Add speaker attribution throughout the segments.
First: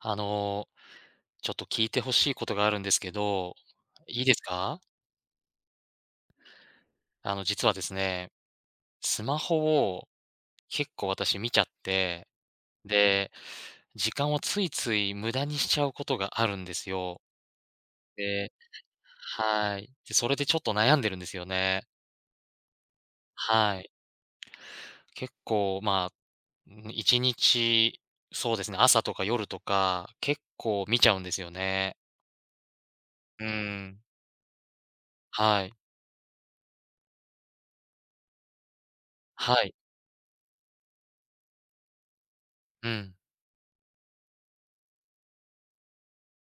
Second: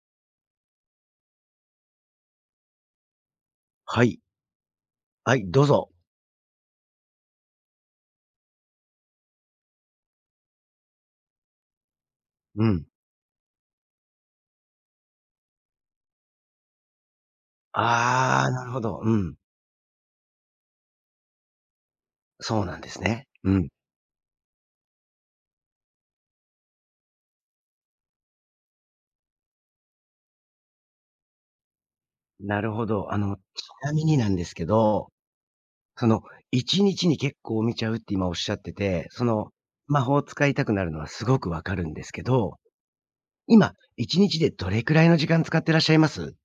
Speaker 1: あの、ちょっと聞いてほしいことがあるんですけど、
Speaker 2: はい。
Speaker 1: いいですか？
Speaker 2: はい、どうぞ。
Speaker 1: 実はですね、スマホを結構私見ちゃって、
Speaker 2: うん。
Speaker 1: で、時間をついつい無駄にしちゃうことがあるんですよ。
Speaker 2: ああ、
Speaker 1: で
Speaker 2: なるほど。うん。
Speaker 1: はい。で、それでちょっと悩んでるんですよね。
Speaker 2: そうなんですね。うん。
Speaker 1: はい。結構、まあ、1日、そうですね、朝とか夜とか、結構見ちゃうんですよね。
Speaker 2: なるほど。あの、ち
Speaker 1: うー
Speaker 2: な
Speaker 1: ん。
Speaker 2: みになんですけど、
Speaker 1: はい。
Speaker 2: その、1日に結構見ちゃうって今おっしゃってて、その、
Speaker 1: はい。
Speaker 2: 魔法を使いたくなるのはすごくわかるんですけど、
Speaker 1: うん。
Speaker 2: 今、1日でどれくらいの時間使ってらっしゃいます？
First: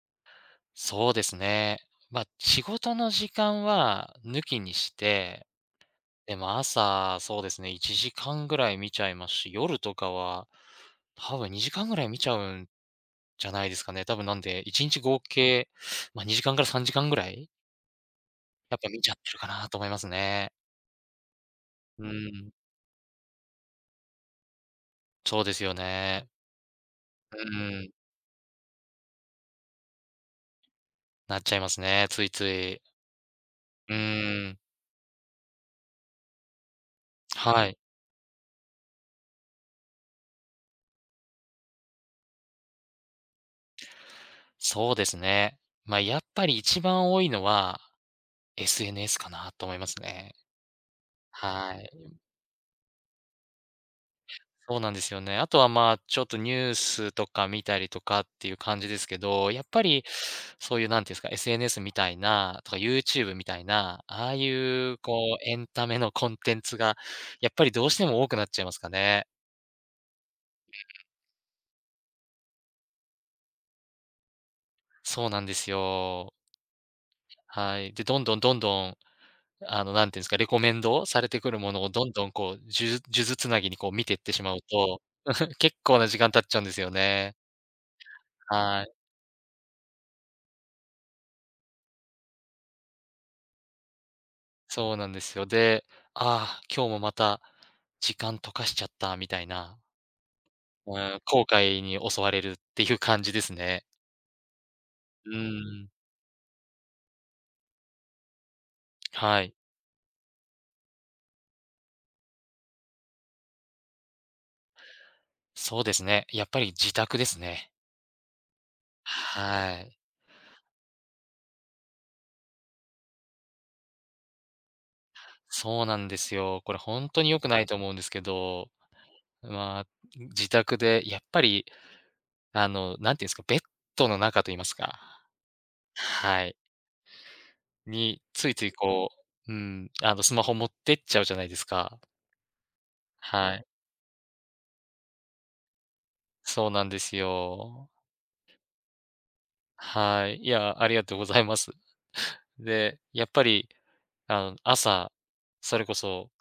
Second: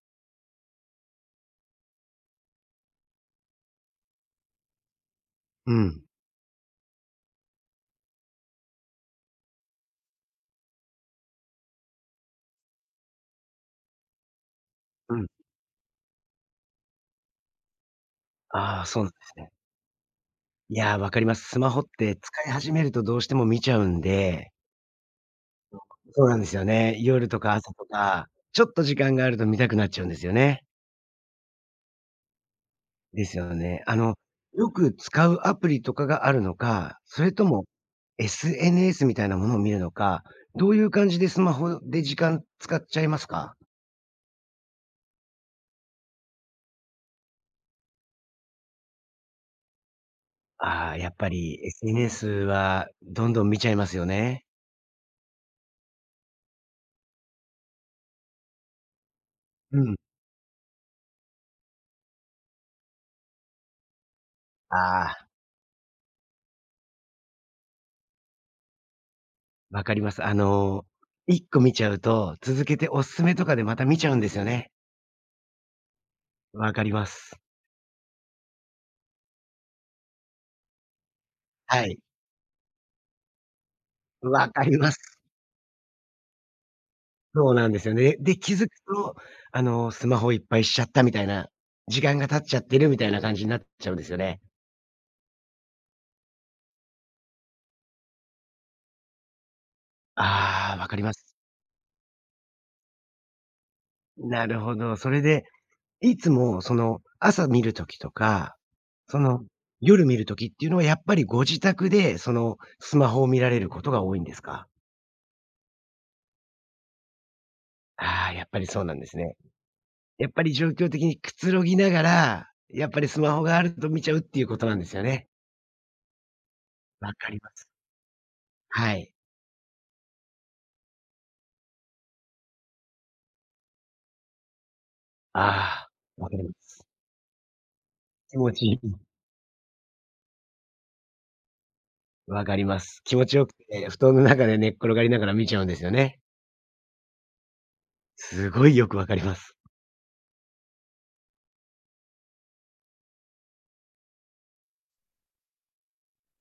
Speaker 1: そうですね。まあ、仕事の時間は抜きにして、
Speaker 2: うん。
Speaker 1: でも朝、そうですね、1時間ぐらい見ちゃいますし、夜とかは、多分2時間ぐらい見ちゃうんじゃないですかね。多分なんで、1日
Speaker 2: う
Speaker 1: 合
Speaker 2: ん。
Speaker 1: 計、まあ、2時間から3時間ぐらい、やっ
Speaker 2: ああ、
Speaker 1: ぱ
Speaker 2: そ
Speaker 1: 見
Speaker 2: うな
Speaker 1: ち
Speaker 2: ん
Speaker 1: ゃっ
Speaker 2: で
Speaker 1: て
Speaker 2: す
Speaker 1: るか
Speaker 2: ね。
Speaker 1: なと思いますね。
Speaker 2: いやー、わかります。スマホっ
Speaker 1: う
Speaker 2: て使い
Speaker 1: ん、
Speaker 2: 始めるとどうしても見ちゃうんで、
Speaker 1: そうですよ
Speaker 2: そう
Speaker 1: ね。
Speaker 2: なんですよね。夜
Speaker 1: う
Speaker 2: とか朝と
Speaker 1: ん、
Speaker 2: か、ちょっと時間があると見たくなっちゃうんですよね。
Speaker 1: なっちゃいますね、ついつい。
Speaker 2: ですよね。
Speaker 1: う
Speaker 2: あの、
Speaker 1: ん、
Speaker 2: よく使うアプリとかがあるのか、それとも
Speaker 1: はい、
Speaker 2: SNS みたいなものを見るのか、どういう感じでスマホで時間使っちゃいますか？
Speaker 1: そうですね。まあ、やっぱり一番多いのは、SNS かなと思いますね。
Speaker 2: ああ、やっぱり
Speaker 1: はい。
Speaker 2: SNS はどんどん見ちゃいますよね。
Speaker 1: そうなんですよね。あとは、まあ、ちょっとニュースとか見たりとかっていう感じですけど、やっ
Speaker 2: う
Speaker 1: ぱ
Speaker 2: ん。
Speaker 1: りそういうなんていうんですか、SNS みたいなとか YouTube みたいな、ああいう、
Speaker 2: あ
Speaker 1: こ
Speaker 2: あ、
Speaker 1: う、エンタメのコンテンツがやっぱりどうしても多くなっちゃいますかね。
Speaker 2: わかります。あの、1個見ちゃうと、続けておすすめとかでまた見ちゃうんですよね。
Speaker 1: そうなんですよ。
Speaker 2: わかります。
Speaker 1: はい。で、どんどんどんどん、なんていうんですか、レコメンドされてくるも
Speaker 2: は
Speaker 1: のを
Speaker 2: い、
Speaker 1: どんどん、こう、数珠数珠つなぎにこう見ていってし
Speaker 2: わ
Speaker 1: まう
Speaker 2: かります。
Speaker 1: と、結構な時間経っちゃうんですよね。
Speaker 2: そうなんですよね。で、気づく
Speaker 1: はい。
Speaker 2: と、あの、スマホいっぱいしちゃったみたいな、時間が経っちゃってるみたいな感じになっちゃうんですよね。
Speaker 1: そうなんですよ。で、ああ、今日もまた時間溶かしちゃったみたいな、
Speaker 2: ああ、わか
Speaker 1: う
Speaker 2: りま
Speaker 1: ん、
Speaker 2: す。
Speaker 1: 後悔に襲われるっていう感じですね。
Speaker 2: なるほど。それ
Speaker 1: う
Speaker 2: で、
Speaker 1: ん、
Speaker 2: いつもその、朝見るときとか、そ
Speaker 1: は
Speaker 2: の、
Speaker 1: い。
Speaker 2: 夜見るときっていうのはやっぱりご自宅で、その、スマホを見られることが多いんですか？
Speaker 1: そうですね。やっぱり自宅ですね。
Speaker 2: ああ、やっぱりそうなんですね。
Speaker 1: はい。
Speaker 2: やっぱり状況的にくつろぎながら、やっぱりスマホがあると見ちゃうっていうことなんですよね。
Speaker 1: そうなんですよ。これ本
Speaker 2: わ
Speaker 1: 当
Speaker 2: か
Speaker 1: に
Speaker 2: り
Speaker 1: 良く
Speaker 2: ま
Speaker 1: ない
Speaker 2: す。
Speaker 1: と思うんですけど、
Speaker 2: はい。
Speaker 1: まあ、自宅でやっぱり、なんていうんですか、ベッドの中と言いますか、
Speaker 2: ああ、わかり
Speaker 1: は
Speaker 2: ま
Speaker 1: い、
Speaker 2: す。
Speaker 1: に
Speaker 2: 気
Speaker 1: つ
Speaker 2: 持
Speaker 1: い
Speaker 2: ち
Speaker 1: つ
Speaker 2: い
Speaker 1: い
Speaker 2: い。
Speaker 1: こう、うん、スマホ持ってっちゃうじゃないですか。
Speaker 2: 分かります。気持ちよく
Speaker 1: はい、
Speaker 2: て、布団の中で寝っ転がりながら見ちゃうんですよね。
Speaker 1: そうなんですよ。
Speaker 2: すごいよく分かります。
Speaker 1: はい。いや、ありがとうございます。で、やっぱり、朝、それこそ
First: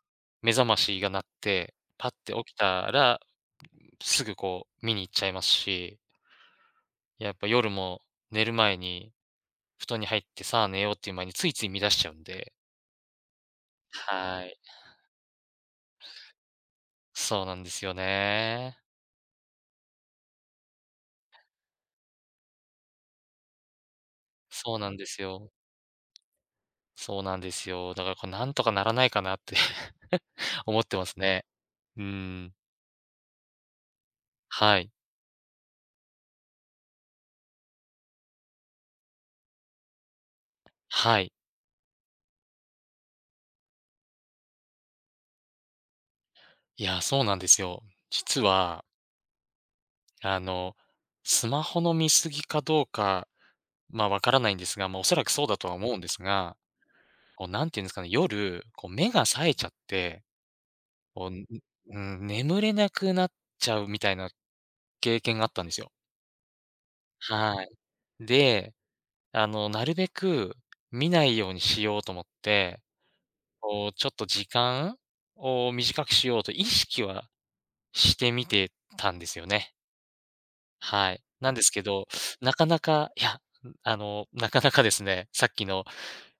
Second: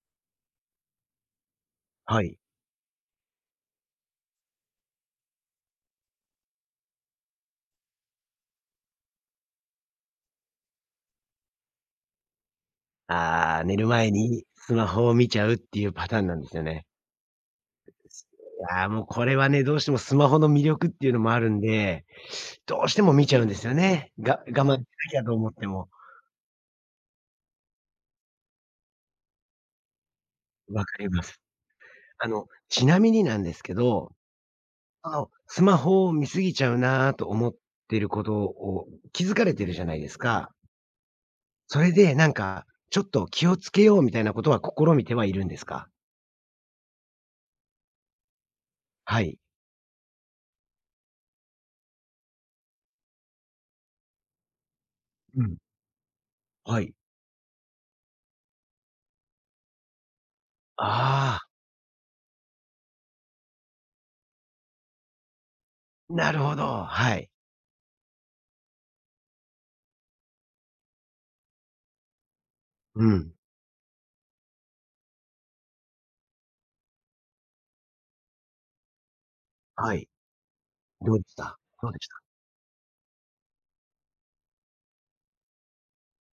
Speaker 1: 目覚ましが鳴って、パッ
Speaker 2: は
Speaker 1: て
Speaker 2: い。
Speaker 1: 起きたら、すぐこう見に行っちゃいますし、やっぱ夜も寝る前に布団に入ってさあ寝ようっていう前についつい見出しちゃうんで。
Speaker 2: ああ、寝る前
Speaker 1: は
Speaker 2: に
Speaker 1: い。
Speaker 2: スマホを見ちゃうっていうパターンなんですよね。
Speaker 1: そうなんですよ
Speaker 2: い
Speaker 1: ね。
Speaker 2: や、もうこれはね、どうしてもスマホの魅力っていうのもあるんで、どうしても見ちゃうんですよね。が我慢
Speaker 1: そ
Speaker 2: し
Speaker 1: う
Speaker 2: な
Speaker 1: なんで
Speaker 2: き
Speaker 1: す
Speaker 2: ゃと思
Speaker 1: よ。
Speaker 2: っても。
Speaker 1: そうなんですよ。だからこれなんとかならないかなって 思
Speaker 2: 分
Speaker 1: って
Speaker 2: か
Speaker 1: ま
Speaker 2: り
Speaker 1: す
Speaker 2: ます。
Speaker 1: ね。う
Speaker 2: あの、
Speaker 1: ん。
Speaker 2: ちなみになんですけど、
Speaker 1: はい。
Speaker 2: あの、スマホを見過ぎちゃうなと思ってることを気づかれてるじゃないですか。
Speaker 1: はい。
Speaker 2: それで、なんか、ちょっと気をつけようみたいなことは試みてはいるんですか？
Speaker 1: いや、そうなんですよ。実は、
Speaker 2: はい。
Speaker 1: あの、スマホの見過ぎかどうか、まあ、わからないんですが、まあ、おそらく
Speaker 2: う
Speaker 1: そう
Speaker 2: ん。
Speaker 1: だとは思うんですが、
Speaker 2: はい。
Speaker 1: こう、なんていうんですかね、夜、こう、目が冴えちゃって、こう、
Speaker 2: あ
Speaker 1: う眠れなくなっちゃうみたいな経験があったんですよ。
Speaker 2: あ、なるほど。はい。
Speaker 1: はい。で、なるべく見ないようにしようと思って、
Speaker 2: うん。
Speaker 1: こう、ちょっと時間を短くしようと意識はしてみてたんですよね。
Speaker 2: はい。
Speaker 1: は
Speaker 2: どう
Speaker 1: い。
Speaker 2: でし
Speaker 1: なん
Speaker 2: た
Speaker 1: ですけ
Speaker 2: どうで
Speaker 1: ど、
Speaker 2: した
Speaker 1: なかなか、いや、なかなかですね、さっきの、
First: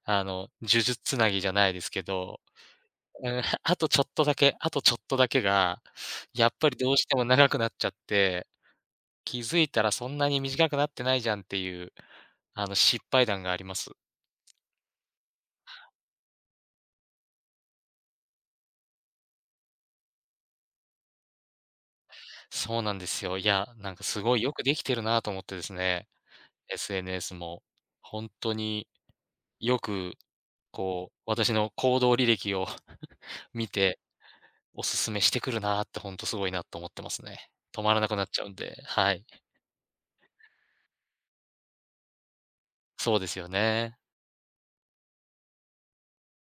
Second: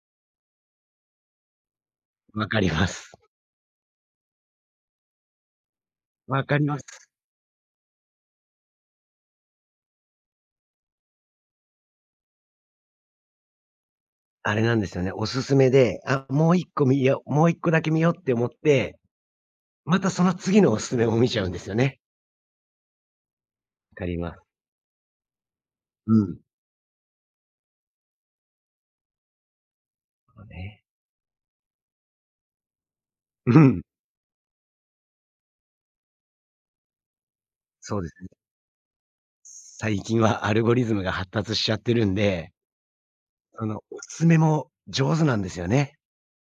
Speaker 1: 呪術つなぎじゃないですけど、
Speaker 2: わかります。
Speaker 1: うん、あとちょっとだけ、あとちょっとだけが、
Speaker 2: わ
Speaker 1: やっ
Speaker 2: かり
Speaker 1: ぱり
Speaker 2: ま
Speaker 1: どう
Speaker 2: す。
Speaker 1: しても長くなっちゃって、気づいたらそんなに短くなってないじゃんっていう、失敗談があります。
Speaker 2: あれなんですよね、おすすめで、あ、もう一個見ようもう1個だけ見ようって思って、またその次のおすすめも見ちゃうんですよね。
Speaker 1: そうなんですよ。いや、な
Speaker 2: わ
Speaker 1: ん
Speaker 2: か
Speaker 1: か
Speaker 2: り
Speaker 1: す
Speaker 2: ま
Speaker 1: ご
Speaker 2: す。
Speaker 1: いよくできてるなと思ってですね、
Speaker 2: うん。
Speaker 1: SNS も。本当によく、
Speaker 2: そうね。
Speaker 1: こう、私の行動履歴を
Speaker 2: う
Speaker 1: 見
Speaker 2: ん。
Speaker 1: ておすすめしてくるなって、ほんとすごいなと思ってますね。止ま
Speaker 2: そ
Speaker 1: ら
Speaker 2: うで
Speaker 1: な
Speaker 2: す
Speaker 1: くな
Speaker 2: ね。
Speaker 1: っちゃうんで、はい。
Speaker 2: 最近はアルゴリズムが発達しちゃってるんで、
Speaker 1: そうですよ
Speaker 2: そのお
Speaker 1: ね。
Speaker 2: すすめも上手なんですよね。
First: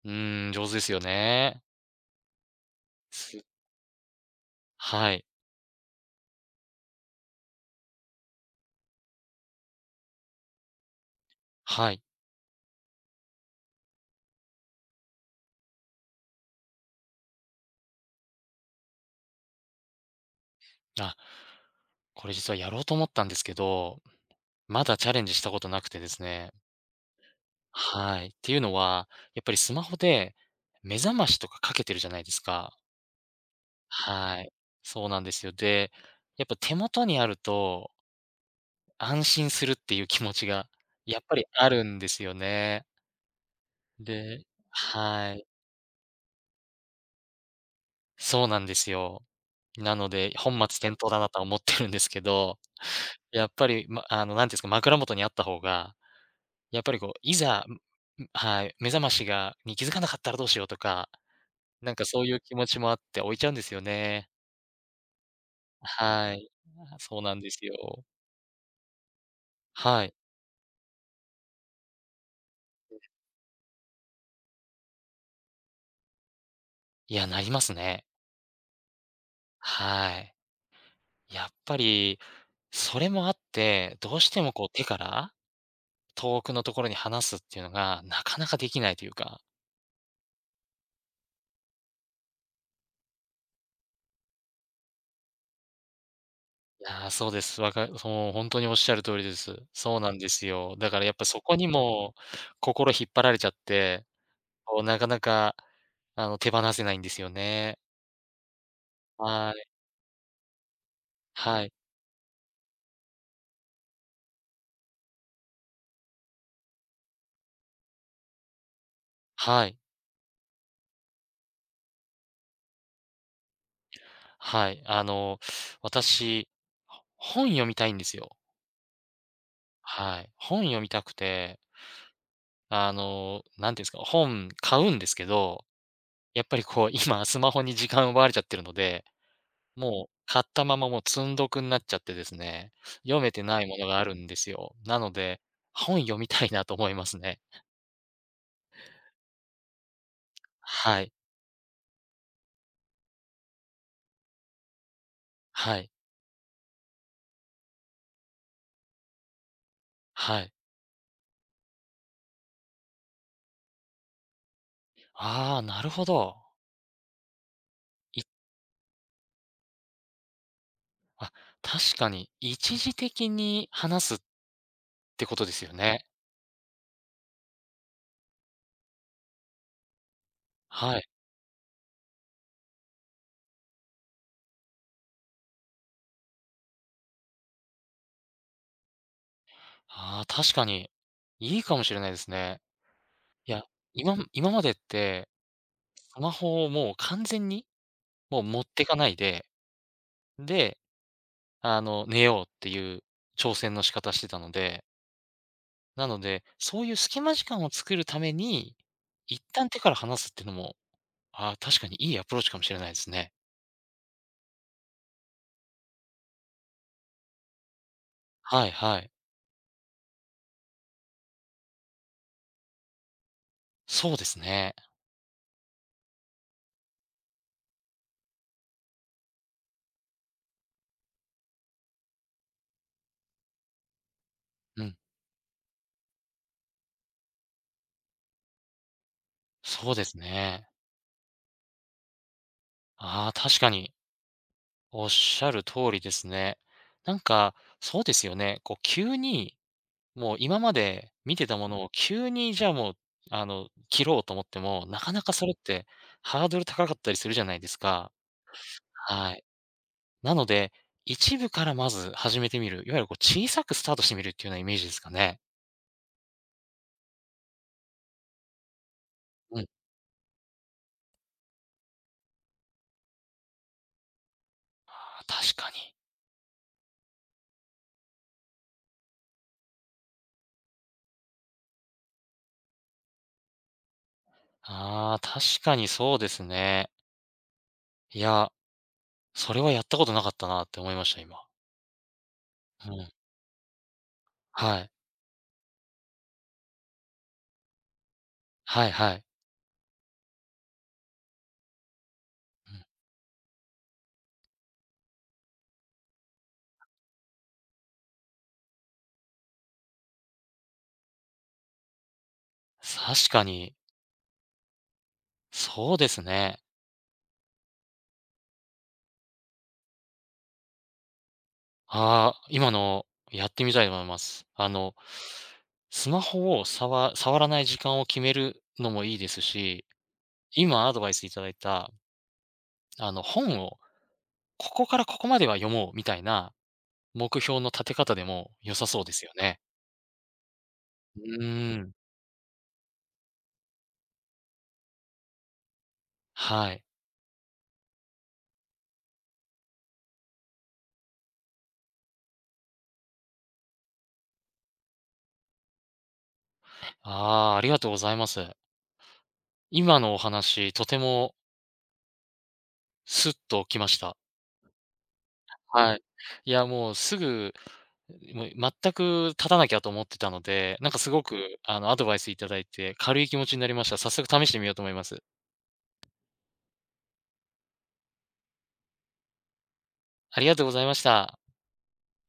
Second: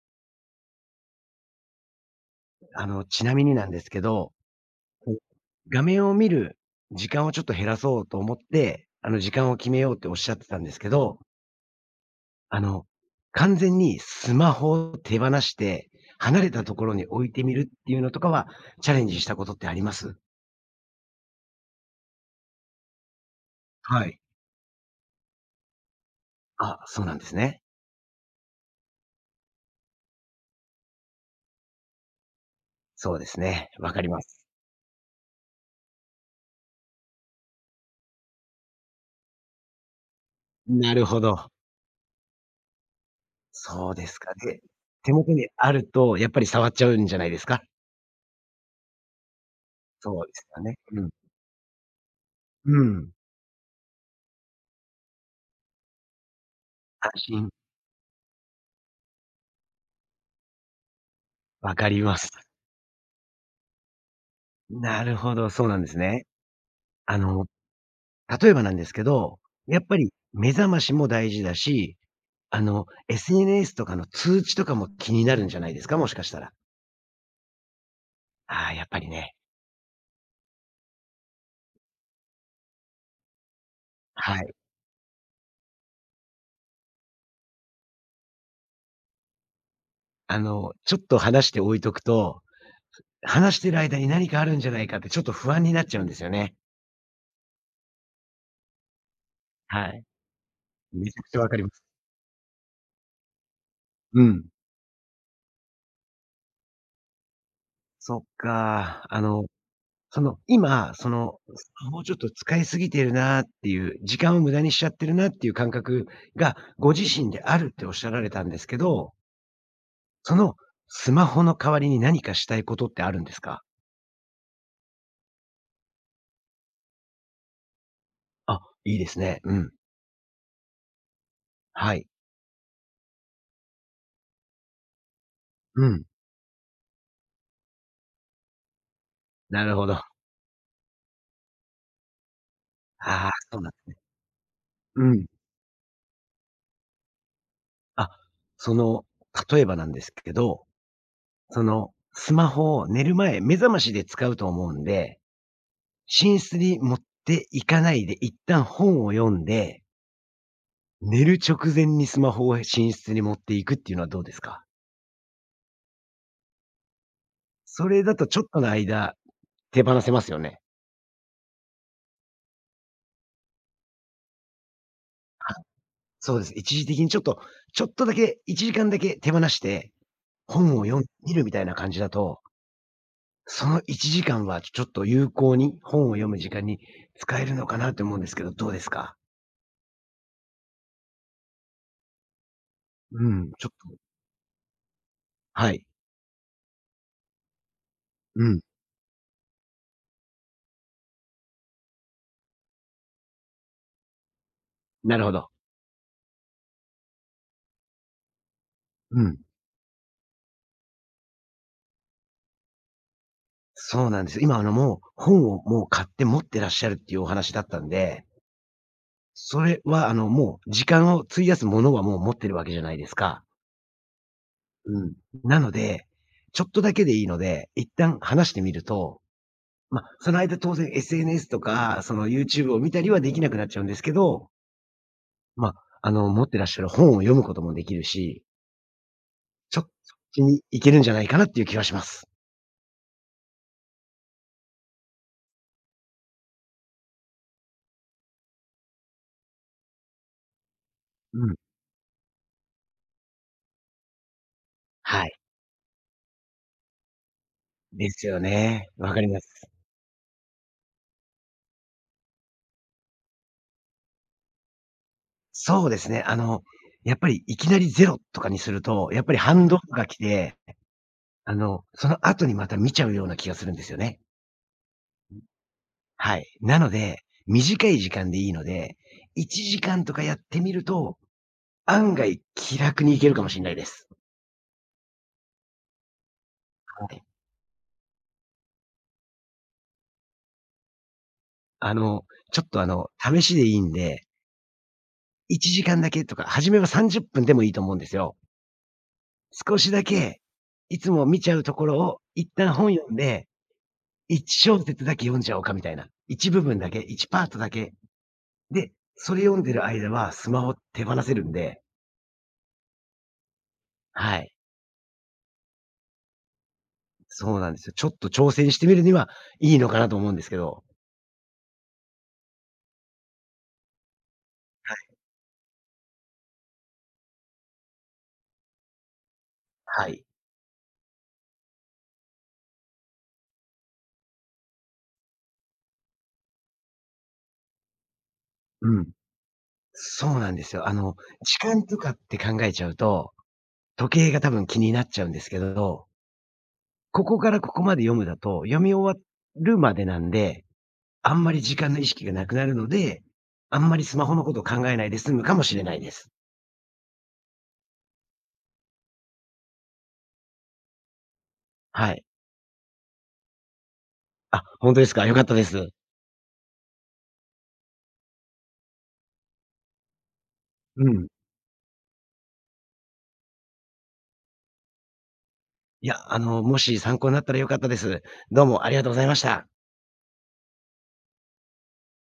Speaker 1: うーん、上手ですよね。
Speaker 2: あの、ちなみ
Speaker 1: す
Speaker 2: になんですけど、こ
Speaker 1: は
Speaker 2: う
Speaker 1: い、
Speaker 2: 画面を見る時間をちょっと減らそうと思って、あの、時間を決めようっておっしゃってたんですけど、
Speaker 1: はい。
Speaker 2: あの、完全にスマホを手放して、離れたところに置いてみるっていうのとかは、チャレンジしたことってあります？
Speaker 1: あ、これ実はやろうと思ったんですけど、
Speaker 2: はい。
Speaker 1: まだチャレンジしたことなくてですね。
Speaker 2: あ、そうなんですね。
Speaker 1: はい。っていうのは、やっぱりスマホで目覚ましとかかけてるじゃないですか。
Speaker 2: そうですね。わかりま
Speaker 1: は
Speaker 2: す。
Speaker 1: い。そうなんですよ。で、やっぱ手元にあると安心するっていう気持ちが
Speaker 2: なるほ
Speaker 1: やっぱり
Speaker 2: ど。
Speaker 1: あるんですよね。
Speaker 2: そうですか。
Speaker 1: で
Speaker 2: で、手元
Speaker 1: は
Speaker 2: に
Speaker 1: い。
Speaker 2: あるとやっぱり触っちゃうんじゃないですか？
Speaker 1: そうなんですよ。なの
Speaker 2: そうで
Speaker 1: で、
Speaker 2: す
Speaker 1: 本
Speaker 2: よね。
Speaker 1: 末転
Speaker 2: うん。
Speaker 1: 倒だなとは思ってるんですけど、
Speaker 2: うん。
Speaker 1: やっぱり、ま、なんていうんですか、枕元にあった方が、やっぱりこ
Speaker 2: 安
Speaker 1: う、い
Speaker 2: 心。
Speaker 1: ざ、はい、目覚ましがに気づかなかったらどうしようとか、
Speaker 2: わか
Speaker 1: なん
Speaker 2: り
Speaker 1: か
Speaker 2: ま
Speaker 1: そう
Speaker 2: す。
Speaker 1: いう気持ちもあって置いちゃうんですよね。
Speaker 2: なるほど、そうなんですね。
Speaker 1: はい。あ、
Speaker 2: あ
Speaker 1: そうなん
Speaker 2: の、
Speaker 1: ですよ。
Speaker 2: 例えばなんですけど、やっぱ
Speaker 1: は
Speaker 2: り
Speaker 1: い。
Speaker 2: 目覚ましも大事だし、あの、SNS とかの通知とかも気になるんじゃないですか、もしかしたら。
Speaker 1: いや、なりますね。
Speaker 2: ああ、やっぱりね。
Speaker 1: はい。やっぱり、それもあって、どうし
Speaker 2: は
Speaker 1: ても
Speaker 2: い。
Speaker 1: こう手から遠くのところに離すっていうのが、なかなかできないというか。
Speaker 2: あの、ちょっと話して置いとくと、話してる間に何かあるんじゃないかってちょっと不安になっちゃうんですよね。
Speaker 1: いやー、そうです。そう、本当におっしゃる通りです。
Speaker 2: は
Speaker 1: そう
Speaker 2: い。
Speaker 1: なんですよ。だから
Speaker 2: め
Speaker 1: やっ
Speaker 2: ちゃ
Speaker 1: ぱ
Speaker 2: くちゃ
Speaker 1: そ
Speaker 2: わ
Speaker 1: こ
Speaker 2: かり
Speaker 1: に
Speaker 2: ます。
Speaker 1: も心引っ張られちゃって、
Speaker 2: うん。
Speaker 1: こうなかなか、手放せないんですよね。
Speaker 2: そっか。あの
Speaker 1: はい、
Speaker 2: その、今、その、
Speaker 1: は
Speaker 2: ス
Speaker 1: い、
Speaker 2: マホをちょっと使いすぎてるなっていう、時間を無駄にしちゃってるなっていう感覚が、ご自身であるっておっしゃられたんですけど、
Speaker 1: はい、
Speaker 2: そのスマホの代わりに何かしたいことってあるんですか？
Speaker 1: はい。私、本読みたいんですよ。
Speaker 2: あ、いいですね。うん。
Speaker 1: はい。本読みたくて、
Speaker 2: はい。
Speaker 1: 何ていうんですか、本買うんですけど、
Speaker 2: うん。
Speaker 1: やっぱりこう今スマホに時間奪われちゃってるので
Speaker 2: なるほど。あ
Speaker 1: もう買ったまま、もう積んどくになっちゃってですね、読
Speaker 2: あ、
Speaker 1: めて
Speaker 2: そう
Speaker 1: ない
Speaker 2: なんで
Speaker 1: もの
Speaker 2: すね。
Speaker 1: があるんですよ。な
Speaker 2: う
Speaker 1: の
Speaker 2: ん。
Speaker 1: で、本読みたいなと思いますね。
Speaker 2: あ、その、例えばなんですけど、
Speaker 1: はい、
Speaker 2: その、スマホを寝る前、目覚ましで使うと思うんで、
Speaker 1: はい、
Speaker 2: 寝室に持っていかないで一旦本を読んで
Speaker 1: はい。
Speaker 2: 寝る直前にスマホを寝室に持っていくっていうのはどうですか？
Speaker 1: ああ、なるほど。
Speaker 2: それだ
Speaker 1: い
Speaker 2: とちょっとの間、手放せますよね。
Speaker 1: あ、確かに一時的に話すってことで
Speaker 2: あ、
Speaker 1: すよね。
Speaker 2: そうです。一時的にちょっとだけ1時間だけ手放して、本を
Speaker 1: は
Speaker 2: 読ん
Speaker 1: い。
Speaker 2: 見るみたいな感じだと、その1時間はちょっと有効に本を読む時間に使えるのかなと思うんですけど、どうですか？
Speaker 1: ああ、確かに、いいかもしれないですね。
Speaker 2: う
Speaker 1: い
Speaker 2: ん、
Speaker 1: や、
Speaker 2: ちょっと
Speaker 1: 今までって、
Speaker 2: はい。
Speaker 1: スマホをもう完全に、も
Speaker 2: う
Speaker 1: う
Speaker 2: ん、
Speaker 1: 持ってかないで、で、寝ようっていう挑戦の仕方してたので、
Speaker 2: なるほど。
Speaker 1: なので、そういう隙間時間を作るために、
Speaker 2: うん。
Speaker 1: 一旦手から離すっていうのも、ああ、確かにいいアプローチかもしれないですね。
Speaker 2: そうなんですよ。今あのもう、本をもう買って持ってらっしゃるっていうお話だったんで
Speaker 1: はいはい。
Speaker 2: それは、あの、もう時間を費やすものはもう持ってるわけじゃないですか。
Speaker 1: そうですね。
Speaker 2: うん。なので、ちょっとだけでいいので、一旦話してみると、ま、その間当然 SNS とか、その YouTube を見たりはできなくなっちゃうんですけど、
Speaker 1: うん、
Speaker 2: ま、あの、持ってらっしゃる本を読むこともできるし、ちょそっ
Speaker 1: そうです
Speaker 2: ちに
Speaker 1: ね。
Speaker 2: 行けるんじゃないかなっていう気はします。
Speaker 1: ああ、確かにおっしゃる通りですね。なんか、そうですよね。こう急に、もう今まで見
Speaker 2: う
Speaker 1: て
Speaker 2: ん。
Speaker 1: たものを急にじゃあもう、切ろうと思っても、なかな
Speaker 2: は
Speaker 1: か
Speaker 2: い。
Speaker 1: それってハードル高かったりするじゃないです
Speaker 2: で
Speaker 1: か。
Speaker 2: すよね。わかり
Speaker 1: は
Speaker 2: ま
Speaker 1: い。
Speaker 2: す。
Speaker 1: なので、一部からまず始めてみる、いわゆるこう小さくスタートしてみるっていうようなイメージですかね。
Speaker 2: そうですね。あの、やっぱりいきなりゼロとかにすると、やっぱり
Speaker 1: うん。
Speaker 2: 反動が来てあの、その後にまた見ちゃうような気がするんですよね。
Speaker 1: あー確かに。
Speaker 2: はい。なので、短い時間でいいので、1時間とかやってみると、案外気楽にいけるかもしれないです。
Speaker 1: ああ、確かにそうですね。
Speaker 2: はい。
Speaker 1: いや、それはやったことなかったなって思いました、今。
Speaker 2: あの、ちょっとあ
Speaker 1: う
Speaker 2: の、
Speaker 1: ん。
Speaker 2: 試しでいいんで、
Speaker 1: はい。
Speaker 2: 1時間だけとか、初めは30分でもいいと思うんですよ。
Speaker 1: はいはい。
Speaker 2: 少しだけ、いつも見ちゃうところを一
Speaker 1: う
Speaker 2: 旦
Speaker 1: ん。
Speaker 2: 本読んで、1小節だけ読んじゃおうかみたいな。一部分だけ、1パートだけ。で、それ読んでる間はスマホ手放せるんで、
Speaker 1: 確かに、
Speaker 2: はい。
Speaker 1: そうですね。
Speaker 2: そうなんですよ。ちょっと挑戦してみるにはいいのかなと思うんですけど。
Speaker 1: ああ、今のやってみたいと思います。
Speaker 2: はい。
Speaker 1: スマホを触らない時間を決めるのもいいですし、
Speaker 2: はい。
Speaker 1: 今アドバイスいただいた、本をここからここまでは読もうみたいな目標の立て方でも良さ
Speaker 2: う
Speaker 1: そう
Speaker 2: ん。
Speaker 1: ですよね。
Speaker 2: そうなんですよ。あの、
Speaker 1: う
Speaker 2: 時
Speaker 1: ー
Speaker 2: 間
Speaker 1: ん、
Speaker 2: とかって考えちゃうと、時計が多分気になっちゃうんですけど、
Speaker 1: はい。
Speaker 2: ここからここまで読むだと、読み終わるまでなんで、あんまり時間の意識がなくなるので、あんまりスマホのことを考えないで済むかもしれないです。
Speaker 1: ああ、ありがとうございます。今のお話、とても
Speaker 2: はい。
Speaker 1: スッときました。
Speaker 2: あ、本当ですか？良かったです。
Speaker 1: はい。いや、もうすぐ、もう全く立たなきゃと思ってたので、なんか
Speaker 2: う
Speaker 1: すご
Speaker 2: ん。
Speaker 1: くあのアドバイスいただいて軽い気持ちになりました。早速試してみようと思います。
Speaker 2: いや、あの、もし参考になったら良かったです。どうもありがとうございました。
Speaker 1: ありがとうございました。